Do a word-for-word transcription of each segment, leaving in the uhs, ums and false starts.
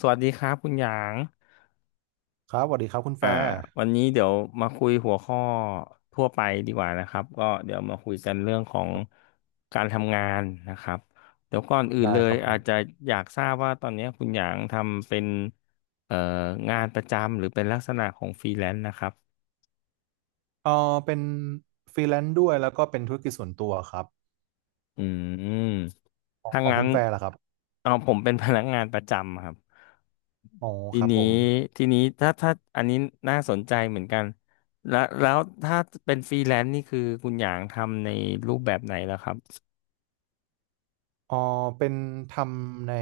สวัสดีครับคุณหยางครับสวัสดีครับคุณแฟอ่าร์วันนี้เดี๋ยวมาคุยหัวข้อทั่วไปดีกว่านะครับ ก็เดี๋ยวมาคุยกันเรื่องของการทำงานนะครับเดี๋ยวก่อนอื่นได้เลคยรับผอามจจะอยากทราบว่าตอนนี้คุณหยางทำเป็นเอ่องานประจำหรือเป็นลักษณะของฟรีแลนซ์นะครับ เออเป็นฟรีแลนซ์ด้วยแล้วก็เป็นธุรกิจส่วนตัวครับอืมของถ้าของงั้คุนณแฟร์ล่ะครับเอาผมเป็นพนักงานประจำครับอ๋อทีครับนี้ผมทีนี้ถ้าถ้าอันนี้น่าสนใจเหมือนกันแล้วแล้วถ้าเป็นฟรีแลนซ์นี่คือคุณหยางทำในรูปแบบไหนล่ะครับเออเป็นทำใน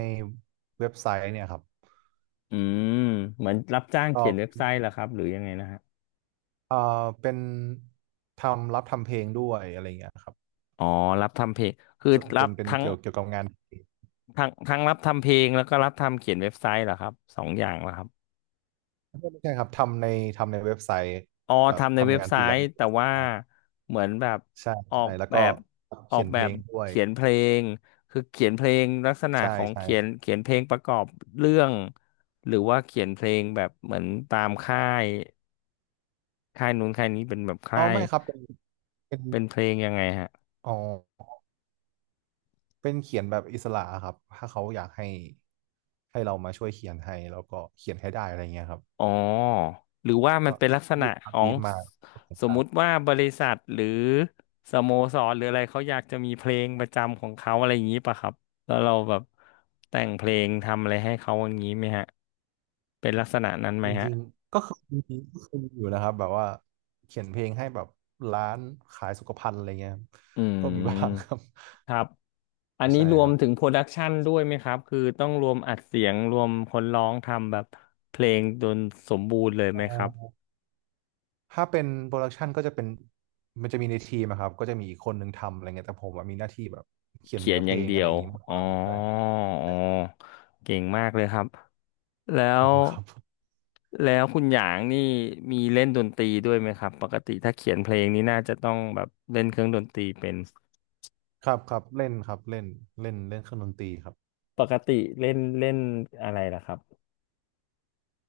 เว็บไซต์เนี่ยครับอืมเหมือนรับจ้างก็เขียนเว็บไซต์เหรอครับหรือยังไงนะฮะเออเป็นทำรับทำเพลงด้วยอะไรเงี้ยครับอ๋อรับทำเพลงคือส่วนรัเป็บนเป็นทั้งเกี่ยวเกี่ยวกับงานเพลงทั้งทั้งรับทำเพลงแล้วก็รับทำเขียนเว็บไซต์เหรอครับสองอย่างเหรอครับ ไม่ใช่ครับทำในทำในเว็บไซต์อ๋อแบบทำในเว็ทำบงานไซฟรีแลนต์ซ์แต่ว่าเหมือนแบบใช่ออใช่กแล้วแบก็บออเขีกยนเพแบลบงด้วยเขียนเพลงคือเขียนเพลงลักษณะใช่ของเขียนใช่เขียนเพลงประกอบเรื่องหรือว่าเขียนเพลงแบบเหมือนตามค่ายค่ายนู้นค่ายนี้เป็นแบบอ๋อาค่ายไม่ครับเป็นเป็นเป็นเพลงยังไงฮะ อ๋อ เป็นเขียนแบบอิสระครับถ้าเขาอยากให้ให้เรามาช่วยเขียนให้แล้วก็เขียนให้ได้อะไรเงี้ยครับอ๋อหรือว่ามันก็เป็นลักษณะลูกค้าขอบีงฟมาก็เขียนสมได้มุติว่าบริษัทหรือสโมสรหรืออะไรเขาอยากจะมีเพลงประจำของเขาอะไรอย่างนี้ป่ะครับแล้วเราแบบแต่งเพลงทำอะไรให้เขาอย่างนี้ไหมฮะเป็นลักษณะนั้นไหจมฮะริงๆก็เคยมีก็เคยมีอยู่นะครับแบบว่าเขียนเพลงให้แบบร้านขายสุขภัณฑ์อะไรเงี้ยครับอืก็มีบ้างคมรับครับอัใช่นนี้ใช่รวคมรับถึงโปรดักชันด้วยไหมครับคือต้องรวมอัดเสียงรวมคนร้องทำแบบเพลงจนสมบูรณ์เลยอ๋ไหมครับอถ้าเป็นโปรดักชันก็จะเป็นมันจะมีในทีมอะครับก็จะมีอีกคนนึงทำอะไรเงี้ยแต่ผมอะมีหน้าที่แบบเขียนเขียเนื้นอเพอลย่างงเดีอะไรยอวย่างงี้มากกอ๋อว่าคุณแต่อ๋อเก่งมากเลยครับ แล้ขอวครับ แล้วคุณหยางนี่มีเล่นดนตรีด้วยไหมครับปกติถ้าเขียนเพลงนี่น่าจะต้องแบบเล่นเครื่องดนตรีเป็นครับครับเล่นครับเล่นเล่นเล่นเครื่องดนตรีครับปกติเล่นเล่นอะไรล่ะครับ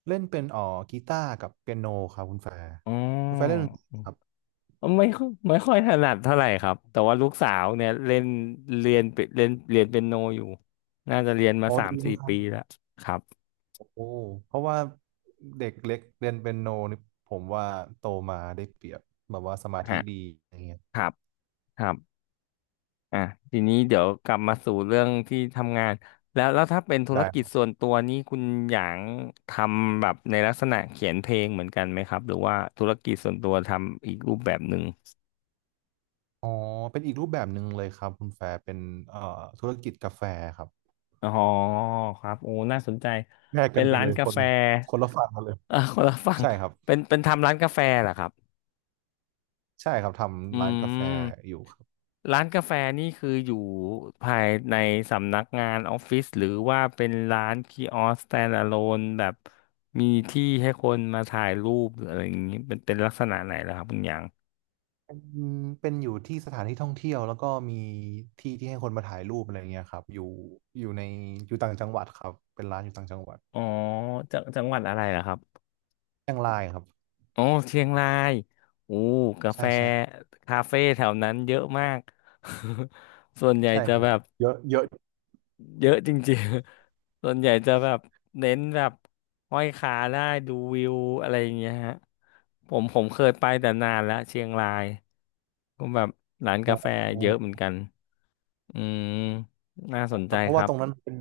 เล่นเป็นอ๋อกีตาร์กับเปียโนครับคุณแฟร์อ๋คุณแฟร์เล่นอดนตรีครับไม่ค่อยไม่ค่อยถนัดเท่าไหร่ครับแต่ว่าลูกสาวเนี่ยเล่นเรียนเปเล่นเรียนเปียโนอยู่น่าจะเรียนมาโอ้อสามดีสี่ครับปีแล้วครับโอ้เพราะว่าเด็กเล็กเรียนเปียโนนี่ผมว่าโตมาได้เปรียบแบบว่าสมาธิฮะดีอะไรเงี้ยครับครับ อ่ะทีนี้เดี๋ยวกลับมาสู่เรื่องที่ทำงานแล้วแล้วถ้าเป็นธุไดรกิจ้ส่วนตัวนี้คุณหยางทำแบบในลักษณะเขียนเพลงเหมือนกันไหมครับหรือว่าธุรกิจส่วนตัวทำอีกรูปแบบหนึ่งอ๋อเป็นอีกรูปแบบหนึ่งเลยครับคุณแฟร์เป็นเอ่อธุรกิจกาแฟครับอ๋อครับโอ้น่าสนใจแยกเป็กันนไปร้าเลนยกาคนแฟ คนละฝั่งกันเลย เออคนละฝั่งใช่ครับเป็นเป็นทำร้านกาแฟเหรอครับ ใช่ครับอืทำร้านกาแฟมอยู่ ร้านกาแฟนี่คืออยู่ภายในสำนักงานออฟฟิศหรือว่าเป็นร้านคีออส standalone แบบมีที่ให้คนมาถ่ายรูปหรืออะไรอย่างนี้เป็นเป็นลักษณะไหนล่ะครับคุณหยางเป็นเป็นอยู่ที่สถานที่ท่องเที่ยวแล้วก็มีที่ที่ให้คนมาถ่ายรูปอะไรเงี้ยครับอยู่อยู่ในอยู่ต่างจังหวัดครับเป็นร้านอยู่ต่างจังหวัดอ๋อจังจังหวัดอะไรล่ะครับเชียงรายครับอ๋อเชียงรายโอ้กาแฟใช่ใช่คาเฟ่แถวนั้นเยอะมาก ส่วนใหญ่ใช่จะครับแบบ เยอะเยอะเยอะจริงๆ ส่วนใหญ่จะแบบเน้นแบบห้อยขาได้ดูวิวอะไรอย่างเงี้ยฮะผมผมเคยไปแต่นานแล้วเชียงรายก็แบบร้านโอ้กาแฟโหเยอะเหมือนกันอืมน่าสนคใจรับเพราะคว่ารัตบรงนั้นเป็น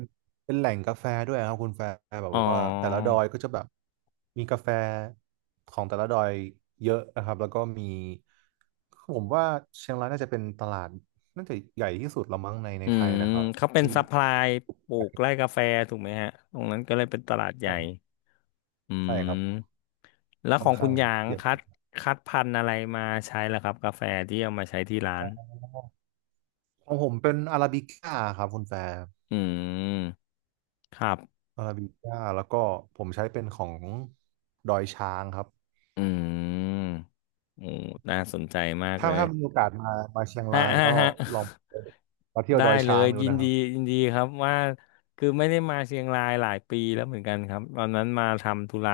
เป็นแหล่งกาแฟด้วยครับคุณแฟร์แบบอ๋อว่าแต่ละดอยก็จะแบบมีกาแฟของแต่ละดอยเยอะนะครับแล้วก็มีผมว่าเชียงรายน่าจะเป็นตลาดน่าจะใหญ่ที่สุดละมั้งในในอืไทมยนะครับเขาเป็นที่ซัพพลายใปลูกไร่ชกาแฟถูกไหมฮะตรงนั้นก็เลยเป็นตลาดใหญ่่อืใช่ครับ มแล้วค่ขออนงคุข้าณงหยางใหญ่คัดคัดพันธุ์อะไรมาใช้ล่ะครับกาแฟที่เอามาใช้ที่ร้าอ๋นอของผมเป็นอาราบิก้าครับคุณแฟร์อืมครับ อาราบิก้าแล้วก็ผมใช้เป็นของดอยช้างครับอืมโอ้น่าสนใจมากถ้าเลยถ้ามีโอกาสมามาเชียงฮะรายฮะก็ฮะ ลองมาเที่ย วได้ดอยเลช้ายงดูยินนะคดีรับยินดีครับว่าคือไม่ได้มาเชียงรายหลายปีแล้วเหมือนกันครับตอนนั้นมาทำธุระ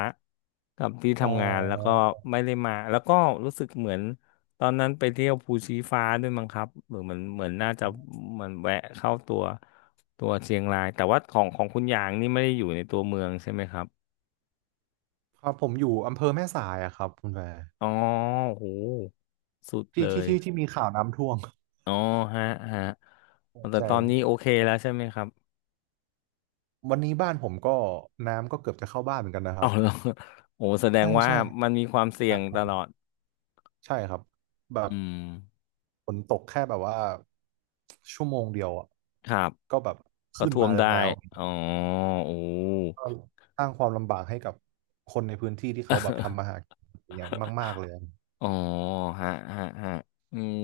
กับที่อ๋ทำงานแล้วก็อไม่ได้มาแล้วก็รู้สึกเหมือนตอนนั้นไปเที่ยวภูชีฟ้าด้วยมั้งครับหรือเหมือนเหมือนน่าจะมันแวะเข้าตัวตัวเชียงรายแต่ว่าของของคุณหยางนี่ไม่ได้อยู่ในตัวเมืองใช่ไหมครับครับผมอยู่อำเภอแม่สายอะครับคุณแฟร์อ๋อโหสุดที่เลที่ย ที่ที่มีข่าวน้ำท่วมอ๋อฮะฮะแต่ใช่ตอนนี้โอเคแล้วใช่ไหมครับวันนี้บ้านผมก็น้ำก็เกือบจะเข้าบ้านเหมือนกันนะครัเอาบแล้ว โอ้แสดงใช่ว่าใช่มันมีความหเสี่ยนังกคตรัลอบดใช่ครับแบอืบ มฝนตกแค่แบบว่าชั่วโมงเดียวอ่ะครับก็แบบประขึ้นท้วมามได้แล้วอ๋อโอ้ก็สร้างความลำบากให้กับคนในพื้นที่ที่เขาแบบทำมาหากินอย่างเงี้ยมากๆเลยอ๋อฮะฮะฮะอืม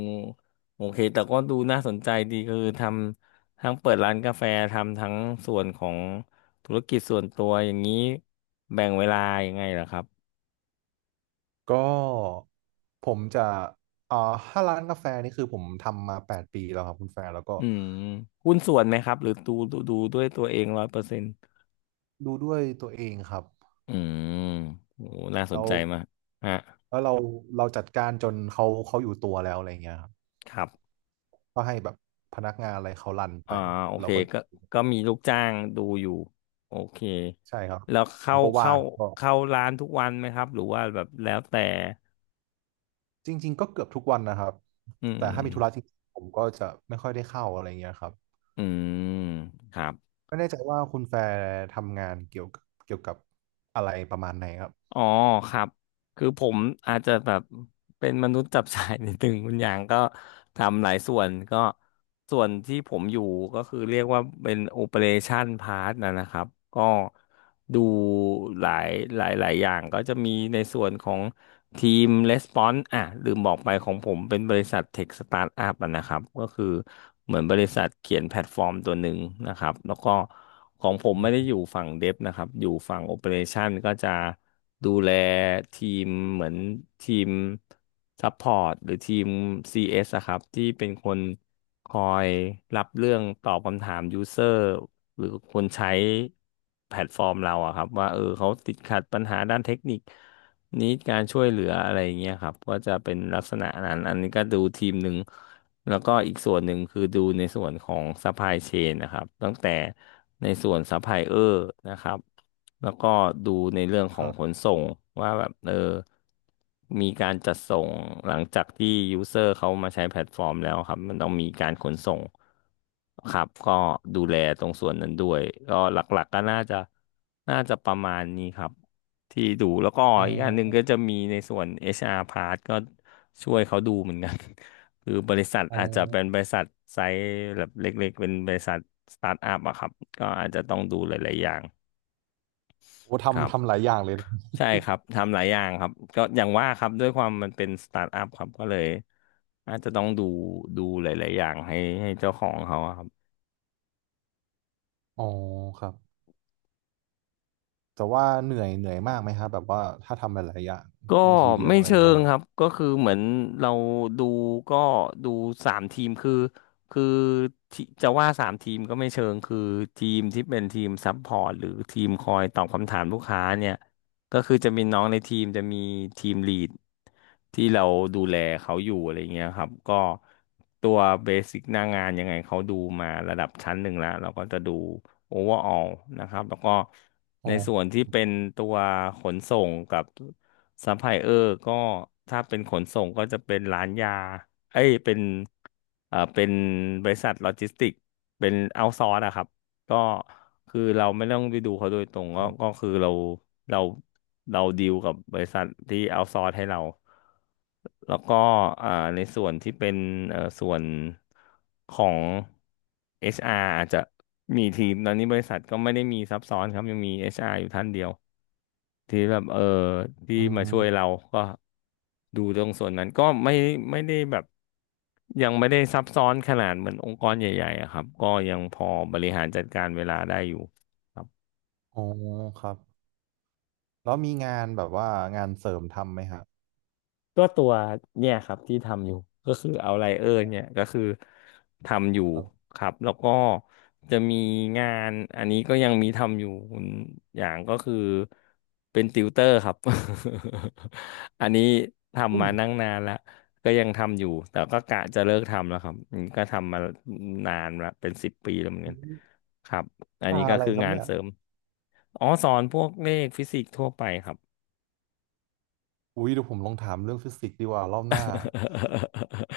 โอเคแต่ก็ดูน่าสนใจดีคือทำทั้งเปิดร้านกาแฟทำทั้งส่วนของธุรกิจส่วนตัวอย่างนี้แบ่งเวลายังไงล่ะครับก็ผมจะอ่าถ้าร้านกาแฟนี่คือผมทำมาแปดปีแล้วครับคุณแฟร์แล้วก็อืมหุ้นส่วนไหมครับหรือดูดูดูด้วยตัวเองร้อยเปอร์เซ็นต์ ดูด้วยตัวเองครับอืมโอ้น่าสแล้นวใจมากฮะแล้วเราเราจัดการจนเขาเขาอยู่ตัวแล้วอะไรเงี้ยครับครับก็ให้แบบพนักงานอะไรเขารันไปอ่าโอเราเคก็ก็ก็มีลูกจ้างดูอยู่โอเคใช่ครับแล้วผเข้ามก็ว่าเข้างก็ เข้าร้านทุกวันไหมครับ หรือว่าแบบแล้วแต่จริงๆก็เกือบทุกวันนะครับอืมแต่ถ้ามีธุระจริงๆผมก็จะไม่ค่อยได้เข้าอะไรเงี้ยครับ อืมครับ ไม่แน่ใจว่าคุณแฟร์ทำงานเกี่ยวกับเกี่ยวกับอะไรประมาณไหนครับอ๋อครับ คือผมอาจจะแบบเป็นมนุษย์จับสายนิดนึง คุณอย่างก็ทำหลายส่วนก็ส่วนที่ผมอยู่ก็คือเรียกว่าเป็นโอเปอเรชันพาร์ทนะนะครับ ก็ดูหลายหลายหลายอย่างก็จะมีในส่วนของ ทีม Response อ่ะลืมบอกไปของผมเป็นบริษัทเทคสตาร์ทอัพนะครับก็คือเหมือนบริษัทเขียนแพลตฟอร์มตัวหนึ่งนะครับแล้วก็ของผมไม่ได้อยู่ฝั่งเด v นะครับอยู่ฝั่งโอ e ป a t i o n ก็จะดูแลทีมเหมือนทีมซัพพอร์ตหรือทีม ซี เอส อสอะครับที่เป็นคนคอยรับเรื่องตอบคำถามยูเซอร์หรือคนใช้แพลตฟอร์มเราอะครับว่าเออเขาติดขัดปัญหาด้านเทคนิค นิดการช่วยเหลืออะไรอย่างเงี้ยครับก็จะเป็นลักษณะนั้นอันนี้ก็ดูทีมหนึ่งแล้วก็อีกส่วนหนึ่งคือดูในส่วนของ u p p l y chain นะครับตั้งแต่ในส่วนซัพพลายเออร์นะครับแล้วก็ดูในเรื่องขคองรัขนบส่งว่าแบบเออมีการจัดส่งหลังจากที่ยูเซอร์เขามาใช้แพลตฟอร์มแล้วครับมันต้องมีการขนส่งครับก็ดูแลตรงส่วนนั้นด้วยก็หลักๆก็น่าจะน่าจะประมาณนี้ครับ ที่ดูแล้วก็อ๋ออีกอันหนึ่งก็จะมีในส่วน เอช อาร์ part ก็ช่วยเขาดูเหมือนกัน คือบริษัทอ๋ออาจจะเป็นบริษัทไซส์แบบเล็กๆเป็นบริษัทสตาร์ทอัพอะครับก็อาจจะต้องดูหลายๆอย่างโอ้ครัทำทำบหลายอย่างเลยใช่ครับทำหลายอย่างครับก็อย่างว่าครับด้วยความมันเป็นสตาร์ทอัพครับก็เลยอาจจะต้องดูดูหลายๆอย่างให้ให้เจ้าของเขาอะครับ อ๋อครับ แต่ว่าเหนื่อยเหนื่อยมากไหมครับแบบว่าถ้าทำหลายๆอย่างก็ในทีเดียวไม่อะไรเชิเงี้งยคครับรับก็คือเหมือนเราดูก็ดูสามทีมคือคือที่จะว่าสามทีมก็ไม่เชิงคือทีมที่เป็นทีมซัพพอร์ตหรือทีมคอยตอบคำถามลูกค้าเนี่ยก็คือจะมีน้องในทีมจะมีทีมลีดที่เราดูแลเขาอยู่อะไรเงี้ยครับก็ตัวเบสิกหน้างานยังไงเขาดูมาระดับชั้นหนึ่งแล้วเราก็จะดูโอเวอร์ออลนะครับแล้วก็อ๋ในอส่วนที่เป็นตัวขนส่งกับ ซัพพลายเออร์ก็ถ้าเป็นขนส่งก็จะเป็นร้านยา เอ้ยเป็นเอ่อเป็นบริษัทโลจิสติกเป็นเอาซอร์สอะครับ ก็คือเราไม่ต้องไปดูเขาโดยตรงคก็รัก็บคือเรา เราเราดีลกับบริษัทที่เอาซอร์สให้เรา แล้วก็อ่าในส่วนที่เป็นเอ่อส่วนของ เอช อาร์ อชอาร์อาจจะมีทีมตอนนี้บริษัทก็ไม่ได้มีซับซ้อนครับยังมี เอช อาร์ อชอาร์อยู่ท่านเดียว ที่แบบเออที่อืมาช่วยเรามก็ดูตรงส่วนนั้นก็ไม่ไม่ได้แบบยังไม่ได้ซับซ้อนขนาดเหมือนองค์กรใหญ่ๆอะครับก็ยังพอบริหารจัดการเวลาได้อยู่ครับ อ๋อครับแล้วมีงานแบบว่างานเสริมทำไหมครับก็ตัวเนี่ยครับที่ทำอยู่ก็คือเอาไลเออร์เนี่ยก็คือทำอยู่ครับครับแล้วก็จะมีงานอันนี้ก็ยังมีทำอยู่อย่างก็คือเป็นติวเตอร์ครับ อันนี้ทำอุ้ยมานั่งนานแล้วก็ยังทำอยู่แต่ก็กะจะเลิกทำแล้วครับอืมก็ทำมานานละเป็นสิบปีแล้วเหมือนกันครับวิอันชานี้ก็อะไรคือครับงานเนี่ย เสริมอ๋อสอนพวกเลขฟิสิกส์ทั่วไปครับ อุ้ยเดี๋ยวผมลองถามเรื่องฟิสิกส์ดีกว่ารอบหน้า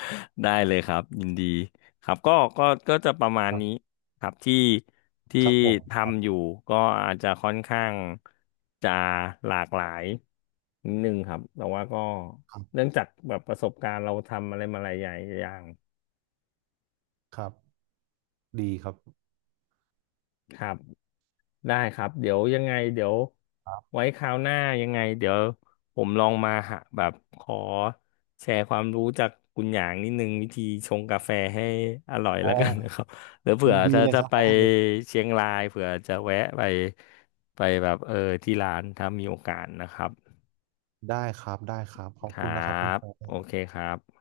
ได้เลยครับยินดีครับก็ก็ก็จะประมาณครันี้บครับที่ที่ครับผมครับทำอยู่ก็อาจจะค่อนข้างจะหลากหลายนิดนึงครับแต่ว่าก็ครัเนื่บองจากแบบประสบการณ์เราทำอะไรมาหลายอย่างครับดีครับครับ ได้ครับเดี๋ยวยังไงเดี๋ยวครับไว้คราวหน้ายังไงเดี๋ยวผมลองมาหาแบบขอแชร์ความรู้จากคุณหยางนิดนึงวิธีชงกาแฟให้อร่อยอ๋อแล้วกันนะครับ หรือยิเผื่อนดีถ้าเลยจะครับไปได้เลยเชียงรายเผื่อจะแวะไปไปแบบเออที่ร้านถ้ามีโอกาสนะครับได้ครับได้ครับขอคบรัคุณนะครับคุณบแฟโอนเคครับ